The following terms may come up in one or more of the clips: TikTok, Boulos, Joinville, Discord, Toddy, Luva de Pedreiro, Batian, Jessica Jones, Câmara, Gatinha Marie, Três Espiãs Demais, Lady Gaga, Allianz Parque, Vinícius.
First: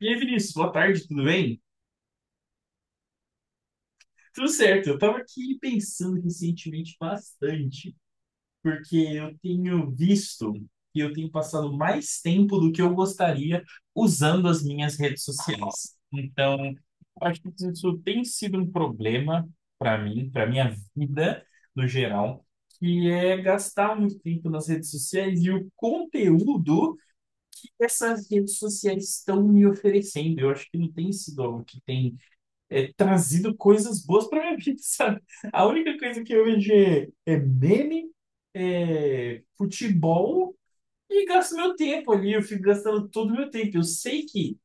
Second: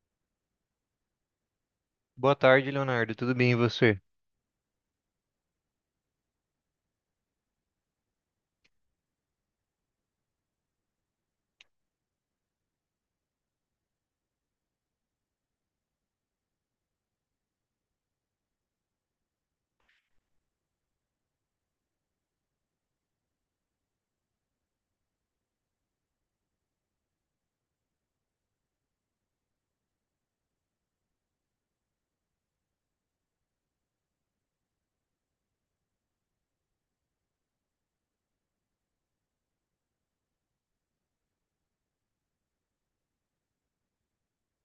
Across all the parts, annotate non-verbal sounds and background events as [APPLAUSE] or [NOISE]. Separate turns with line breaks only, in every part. E aí, Vinícius, boa tarde, tudo bem?
Boa tarde, Leonardo. Tudo bem e você?
Tudo certo, eu tava aqui pensando recentemente bastante, porque eu tenho visto que eu tenho passado mais tempo do que eu gostaria usando as minhas redes sociais. Então, eu acho que isso tem sido um problema para mim, para minha vida no geral, que é gastar muito tempo nas redes sociais e o conteúdo que essas redes sociais estão me oferecendo. Eu acho que não tem sido algo que tem trazido coisas boas para minha [LAUGHS] vida, sabe? A única coisa que eu vejo é meme, é futebol e gasto meu tempo ali. Eu fico gastando todo o meu tempo. Eu sei que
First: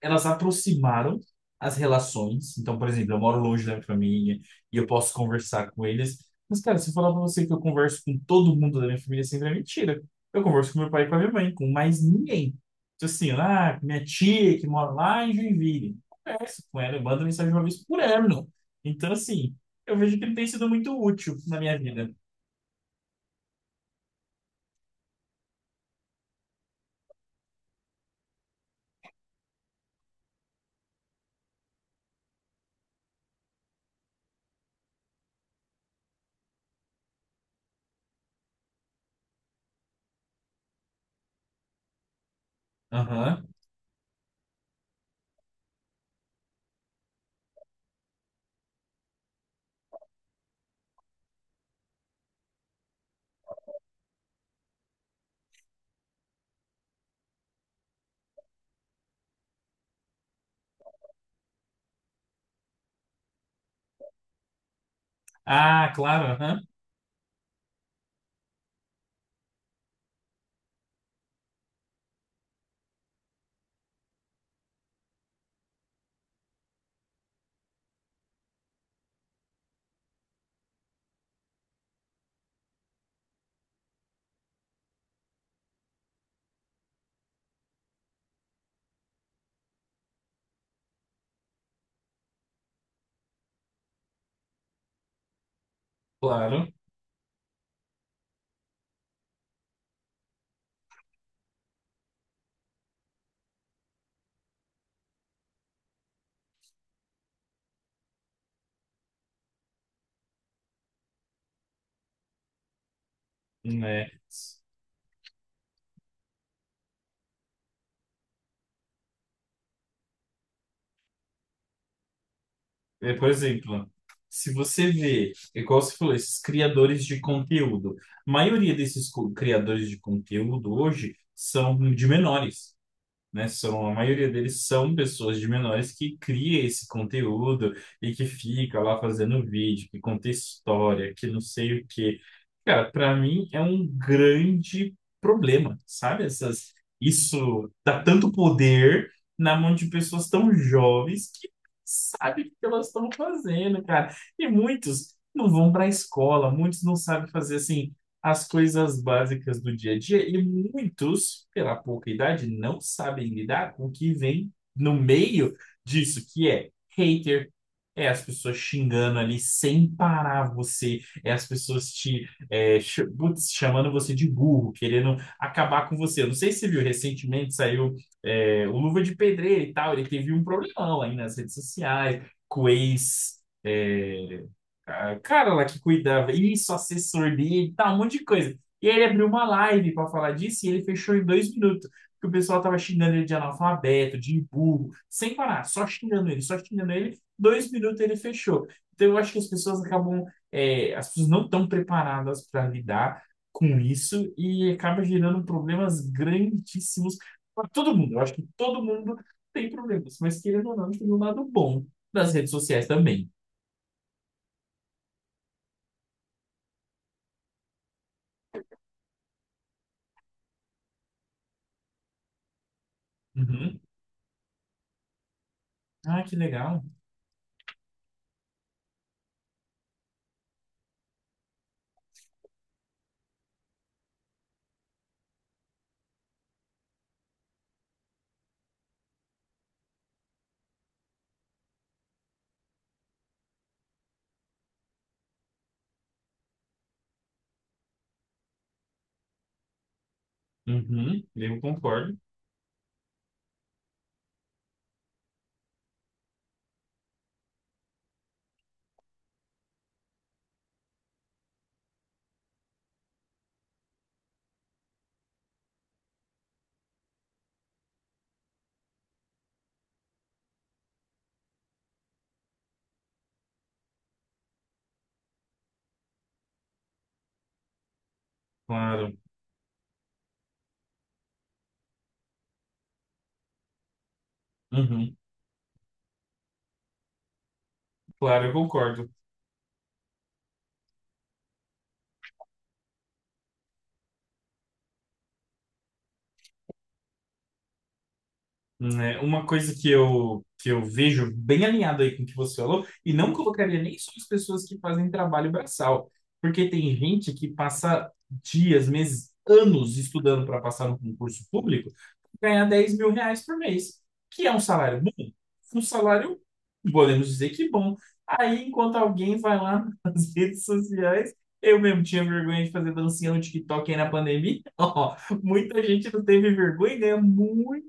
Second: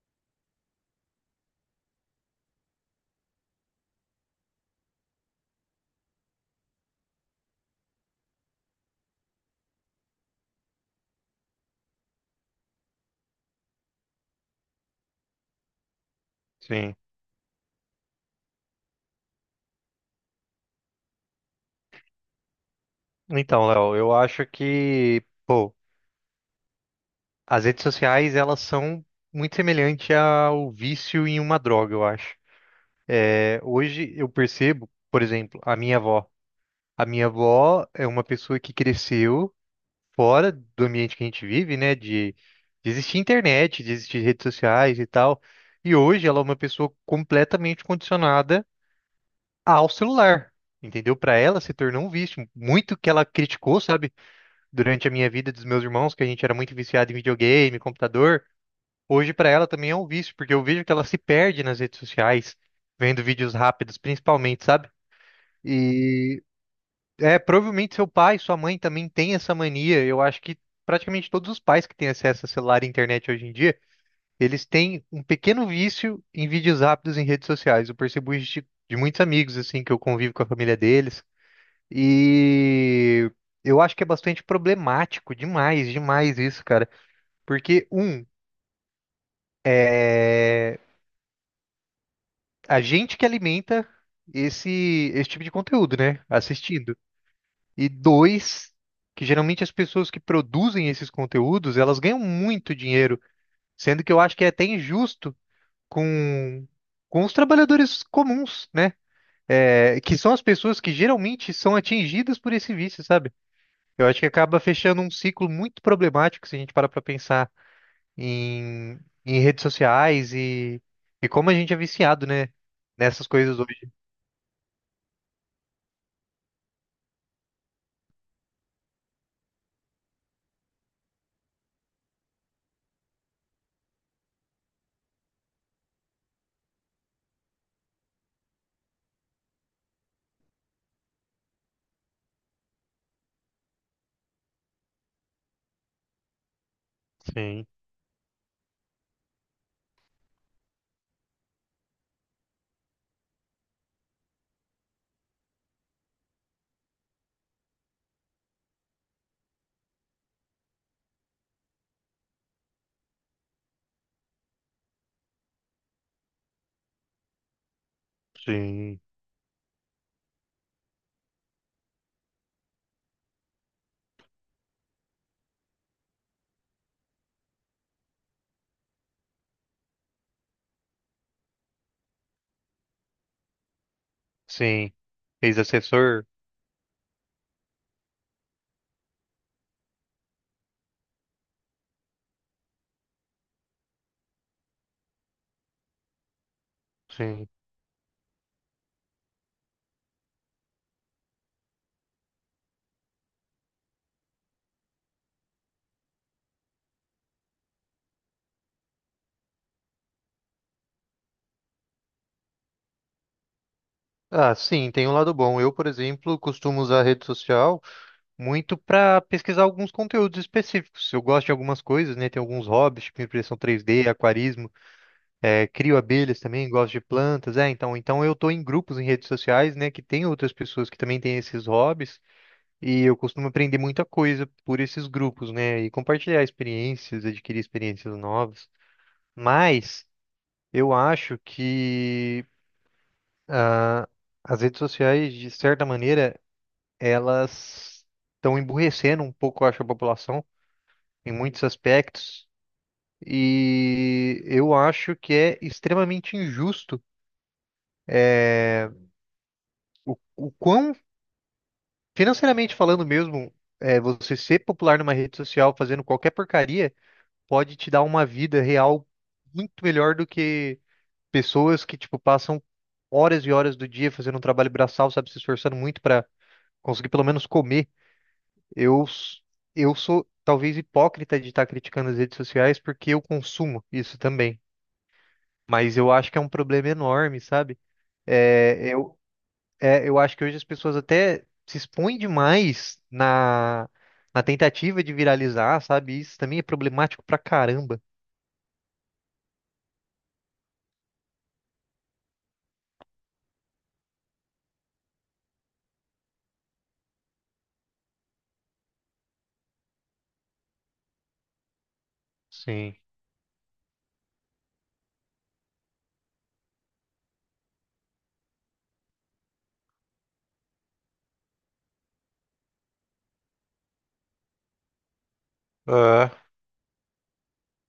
elas aproximaram as relações. Então, por exemplo, eu moro longe da minha família e eu posso conversar com eles. Mas, cara, se eu falar pra você que eu converso com todo mundo da minha família, sempre é mentira. Eu converso com meu pai e com a minha mãe, com mais ninguém. Então, assim, ah, minha tia que mora lá em Joinville. Converso com
Sim.
ela, eu mando mensagem uma vez por ano. Então, assim, eu vejo que ele tem sido muito útil na minha vida.
Então, Léo, eu acho que, pô, as redes sociais, elas são muito semelhantes ao vício em uma droga, eu acho. É, hoje eu percebo, por exemplo, a minha avó. A minha avó é uma pessoa que cresceu fora do ambiente que a gente vive, né? De existir
Aham.
internet, de existir redes sociais e tal. E hoje ela é uma pessoa completamente condicionada ao celular. Entendeu? Para ela se tornou um vício. Muito que ela criticou, sabe, durante a minha vida dos meus irmãos, que a gente era muito viciado em videogame, computador. Hoje para ela também é um vício, porque eu vejo que ela se perde nas redes sociais, vendo vídeos rápidos, principalmente, sabe?
Ah, claro,
E
aham.
é provavelmente seu pai, sua mãe também tem essa mania. Eu acho que praticamente todos os pais que têm acesso a celular e internet hoje em dia, eles têm um pequeno vício em vídeos rápidos em redes sociais. Eu percebo isso de muitos amigos assim que eu convivo com a família deles. E eu acho que é bastante problemático, demais, demais isso, cara. Porque, um, a gente que alimenta esse tipo de conteúdo, né?
Claro.
Assistindo. E dois, que geralmente as pessoas que produzem esses conteúdos, elas ganham muito dinheiro, sendo que eu acho que é até injusto com, com os trabalhadores comuns, né? É, que são as pessoas que geralmente são atingidas por esse vício, sabe? Eu
Né?
acho que acaba fechando um ciclo muito problemático se a gente parar pra pensar em, em redes sociais e como a gente é viciado, né?
É,
Nessas
por
coisas
exemplo,
hoje.
se você vê, é igual você falou, esses criadores de conteúdo, a maioria desses criadores de conteúdo hoje são de menores, né? São, a maioria deles são pessoas de menores que cria esse conteúdo e que fica lá fazendo vídeo, que conta história, que não sei o quê. Cara, para mim é um grande problema, sabe? Essas,
Sim,
isso dá tanto poder na mão de pessoas tão jovens que sabe o que elas estão fazendo, cara. E muitos não vão para a escola, muitos não sabem fazer assim as coisas básicas do dia a dia e muitos, pela pouca idade, não sabem lidar com o que vem no meio disso, que é hater, é as pessoas
sim,
xingando ali sem parar você, é as pessoas te putz, chamando você de burro, querendo acabar com você. Eu não sei se você viu, recentemente saiu o Luva de Pedreiro e tal, ele teve um problemão aí nas redes sociais, com o ex.
sim.
Cara lá que
Ex-assessor?
cuidava, isso, assessor dele, tal, um monte de coisa. E aí ele abriu uma live para falar disso e ele fechou em 2 minutos. Porque o pessoal tava xingando ele de analfabeto, de burro, sem parar, só xingando ele, só xingando ele.
Sim.
2 minutos ele fechou. Então eu acho que as pessoas acabam, as pessoas não estão preparadas para lidar com isso e acaba gerando problemas grandíssimos para todo mundo. Eu acho que todo mundo tem problemas, mas querendo ou não, tem um lado bom das redes sociais também.
Ah, sim, tem um lado bom. Eu, por exemplo, costumo usar a rede social muito para pesquisar alguns conteúdos específicos. Eu gosto de algumas coisas, né? Tem alguns hobbies, tipo impressão
Uhum.
3D, aquarismo, crio
Ah, que
abelhas também,
legal.
gosto de plantas. É, então, então eu tô em grupos em redes sociais, né? Que tem outras pessoas que também têm esses hobbies. E eu costumo aprender muita coisa por esses grupos, né? E compartilhar experiências, adquirir experiências novas. Mas eu acho que as redes sociais, de certa maneira, elas estão emburrecendo um pouco, eu acho, a população
Uhum,
em
eu
muitos
concordo.
aspectos. E eu acho que é extremamente injusto, é, o quão, financeiramente falando mesmo, é, você ser popular numa rede social fazendo qualquer porcaria. Pode te dar uma vida real muito melhor do que pessoas que, tipo, passam horas e horas do dia fazendo um trabalho braçal, sabe, se esforçando muito para conseguir pelo menos comer. Eu,
Claro.
s- eu sou talvez hipócrita de estar criticando as redes sociais porque eu consumo isso também.
Uhum,
Mas eu acho que é um problema enorme, sabe?
claro, eu
É,
concordo.
eu, é, eu acho que hoje as pessoas até se expõem demais na, na tentativa de viralizar, sabe? Isso também é problemático pra caramba.
Né? Uma coisa que eu vejo bem alinhado aí com o que você falou, e não colocaria nem só as pessoas que fazem trabalho braçal, porque tem gente que passa dias, meses, anos estudando para passar no concurso público, ganhar 10
Sim.
mil reais por mês, que é um salário bom, um salário, podemos dizer que bom. Aí, enquanto alguém vai lá [LAUGHS] nas redes sociais, eu mesmo tinha vergonha de fazer dancinha no TikTok aí na pandemia, [LAUGHS] ó, muita gente não
É.
teve vergonha e ganha muito,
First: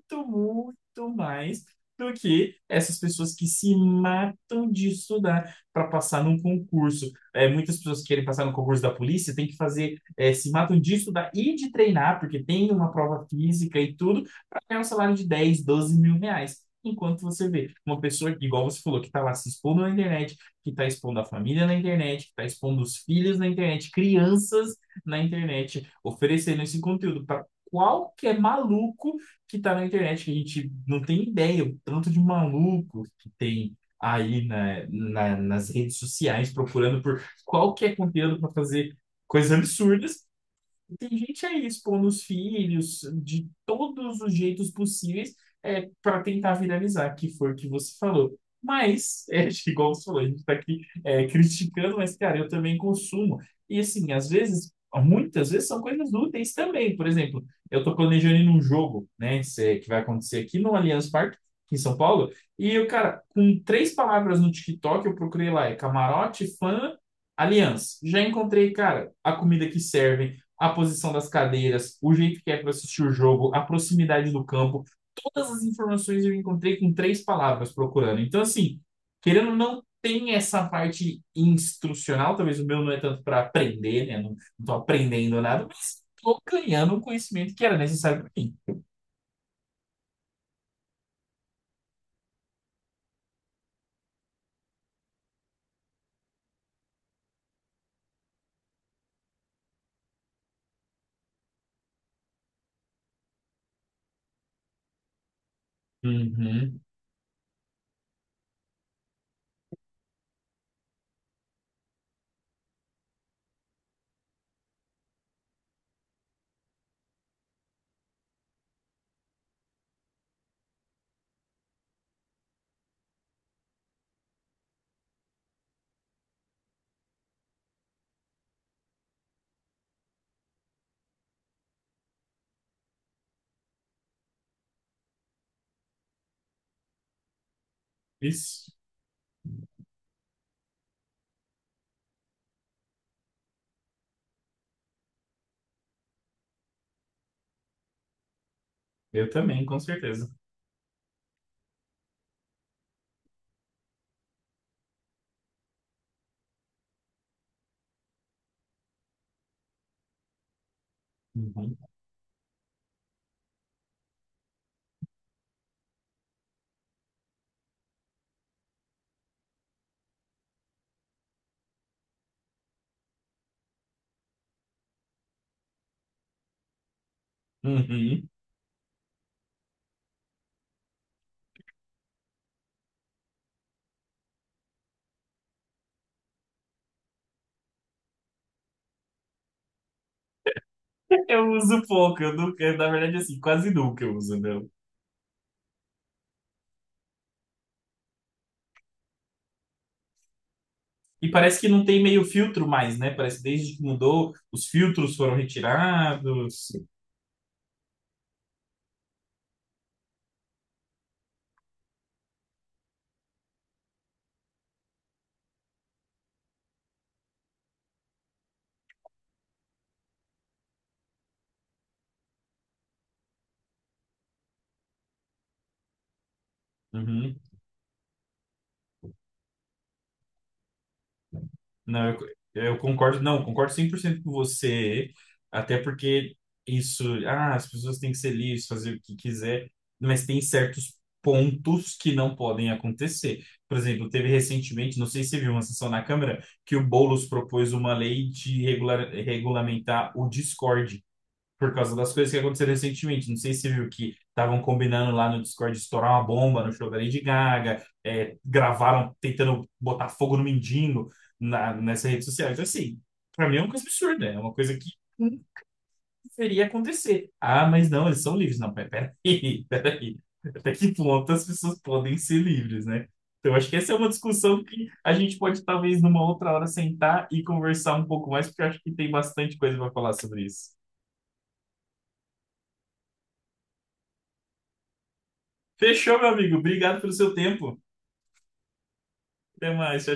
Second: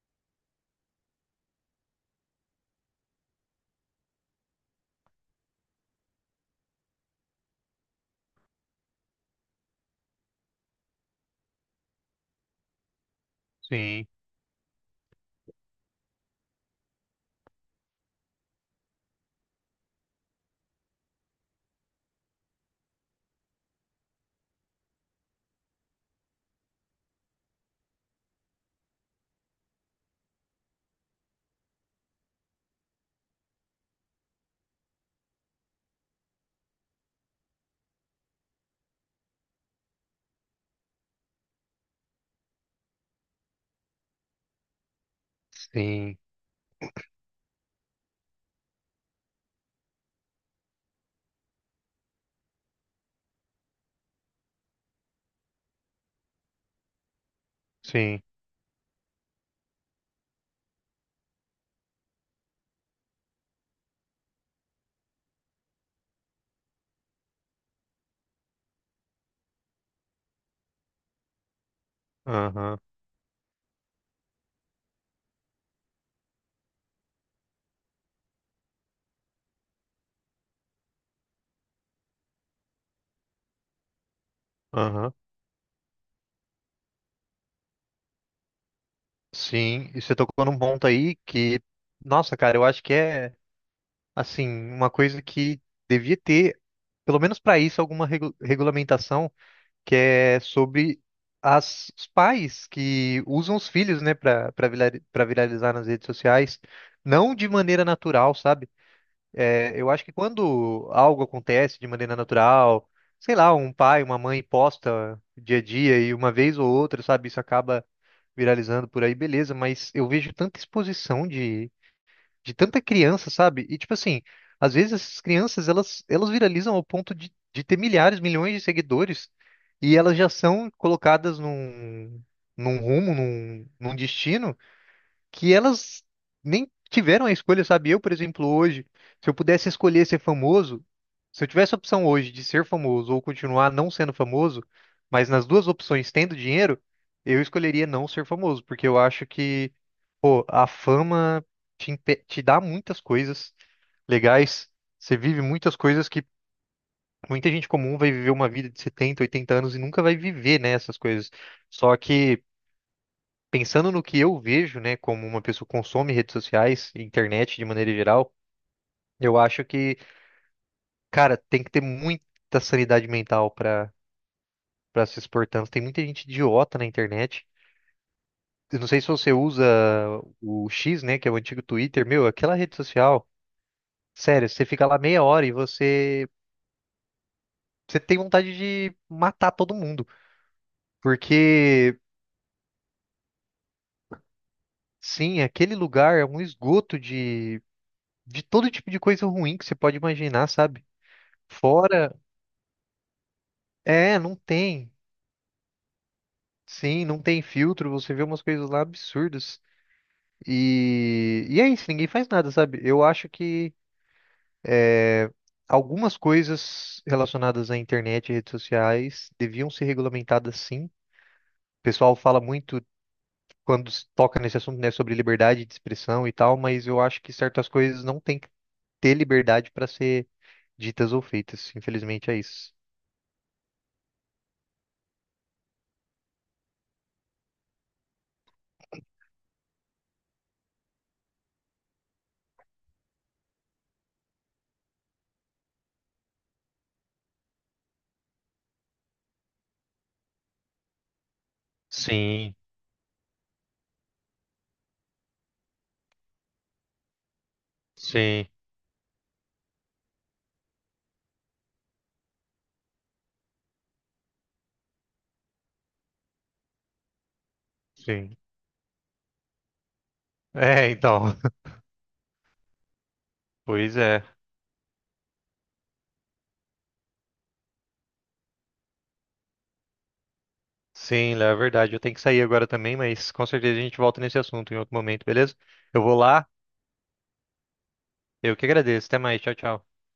mais do que essas pessoas que se matam de estudar para passar num concurso. É, muitas pessoas que querem passar no concurso da polícia têm que fazer, é, se matam de estudar e de treinar, porque tem uma prova física e
Sim,
tudo, para ganhar um salário de 10, 12 mil reais. Enquanto você vê uma pessoa, igual você falou, que está lá se expondo na internet, que está expondo a família na internet, que está expondo os filhos na internet, crianças na internet, oferecendo esse conteúdo para qualquer maluco que está na internet, que a gente não tem ideia o tanto de maluco que tem aí nas redes sociais procurando por qualquer conteúdo para fazer coisas absurdas, tem gente aí expondo os filhos de todos os jeitos possíveis, é,
sim,
para tentar viralizar, que foi o que você falou. Mas, [LAUGHS] acho que igual você falou, a gente está aqui criticando, mas, cara, eu também consumo. E, assim, às vezes, muitas vezes são coisas úteis também. Por exemplo, eu estou
sim.
planejando ir num jogo, né, que vai acontecer aqui no Allianz Parque, aqui em São Paulo, e eu, cara, com três palavras no TikTok, eu procurei lá, é camarote, fã, Aliança, já encontrei, cara, a comida que servem, a posição das cadeiras, o jeito que é para
Aham,
assistir o jogo, a proximidade do campo. Todas as informações eu encontrei com três palavras procurando. Então, assim, querendo ou não, tem essa parte instrucional. Talvez o meu não é tanto para aprender, né? Não estou
aham.
aprendendo nada, mas estou ganhando o conhecimento que era necessário para mim.
Sim, e você tocou num ponto aí que, nossa, cara, eu acho que é, assim, uma coisa que devia ter, pelo menos para isso, regulamentação que é sobre as, os pais que usam os filhos, né, para viralizar nas redes sociais,
Uhum.
não de maneira natural, sabe? É, eu acho que quando algo acontece de maneira natural, sei lá, um pai, uma mãe posta dia a dia e uma vez ou outra, sabe, isso acaba viralizando por aí, beleza, mas eu vejo tanta exposição de tanta criança, sabe? E tipo assim, às vezes essas crianças, elas viralizam ao ponto de ter milhares, milhões de seguidores e elas já são colocadas num, num rumo, num, num destino que elas nem tiveram a escolha, sabe? Eu, por exemplo,
Isso.
hoje, se eu pudesse escolher ser famoso, se eu tivesse a opção hoje de ser famoso ou continuar não sendo famoso, mas nas duas opções tendo dinheiro, eu escolheria não ser famoso, porque eu acho
Eu também,
que,
com certeza.
pô, a fama te dá muitas coisas legais, você vive muitas coisas que muita gente comum vai viver uma vida de 70, 80 anos e nunca vai viver, né, essas coisas.
Uhum.
Só que pensando no que eu vejo, né, como uma pessoa que consome redes sociais, internet de maneira geral, eu acho que, cara, tem que ter muita sanidade mental para se expor tanto. Tem muita gente idiota na internet.
Uhum.
Eu não sei se você usa o X, né, que é o antigo Twitter, meu, aquela rede social. Sério, você fica lá meia hora e você tem vontade de matar todo mundo,
[LAUGHS] Eu uso
porque
pouco, eu nunca, na verdade, assim, quase nunca eu uso, né?
sim, aquele lugar é um esgoto de todo tipo de coisa ruim que você pode imaginar, sabe?
E parece que não tem
Fora
meio filtro mais, né? Parece que desde que
é,
mudou,
não
os
tem.
filtros foram retirados.
Sim, não tem filtro, você vê umas coisas lá absurdas. E é isso, ninguém faz nada, sabe? Eu acho que é, algumas coisas relacionadas à internet e redes sociais deviam ser regulamentadas sim. O pessoal fala muito quando se toca nesse assunto, né, sobre liberdade de expressão e tal, mas eu acho que
Uhum.
certas coisas não têm que ter liberdade para ser ditas ou feitas.
Não,
Infelizmente é isso.
eu concordo, não, concordo 100% com você, até porque isso, ah, as pessoas têm que ser livres, fazer o que quiser, mas tem certos pontos que não podem acontecer. Por exemplo, teve recentemente, não sei se você viu uma sessão na Câmara, que o Boulos propôs uma lei de regulamentar o Discord. Por causa das coisas que
Sim,
aconteceram recentemente. Não sei se você viu que estavam combinando lá no Discord estourar uma bomba no show da Lady Gaga, é,
sim,
gravaram tentando botar fogo no mendigo nessa rede social. Então, assim, pra mim é uma coisa absurda, é uma coisa que não deveria acontecer. Ah, mas não, eles são
sim.
livres. Não, peraí, [LAUGHS] peraí. Até
É,
que
então.
ponto as
[LAUGHS]
pessoas podem ser livres, né? Então, acho que essa é
Pois
uma
é.
discussão que a gente pode, talvez, numa outra hora sentar e conversar um pouco mais, porque eu acho que tem bastante coisa para falar sobre isso.
Sim, Léo, é verdade. Eu tenho que sair agora também, mas com certeza a gente volta nesse assunto em outro momento, beleza? Eu vou
Fechou, meu
lá,
amigo. Obrigado pelo seu tempo.
eu que agradeço. Até mais, tchau,
Até
tchau.
mais. Tchau, tchau.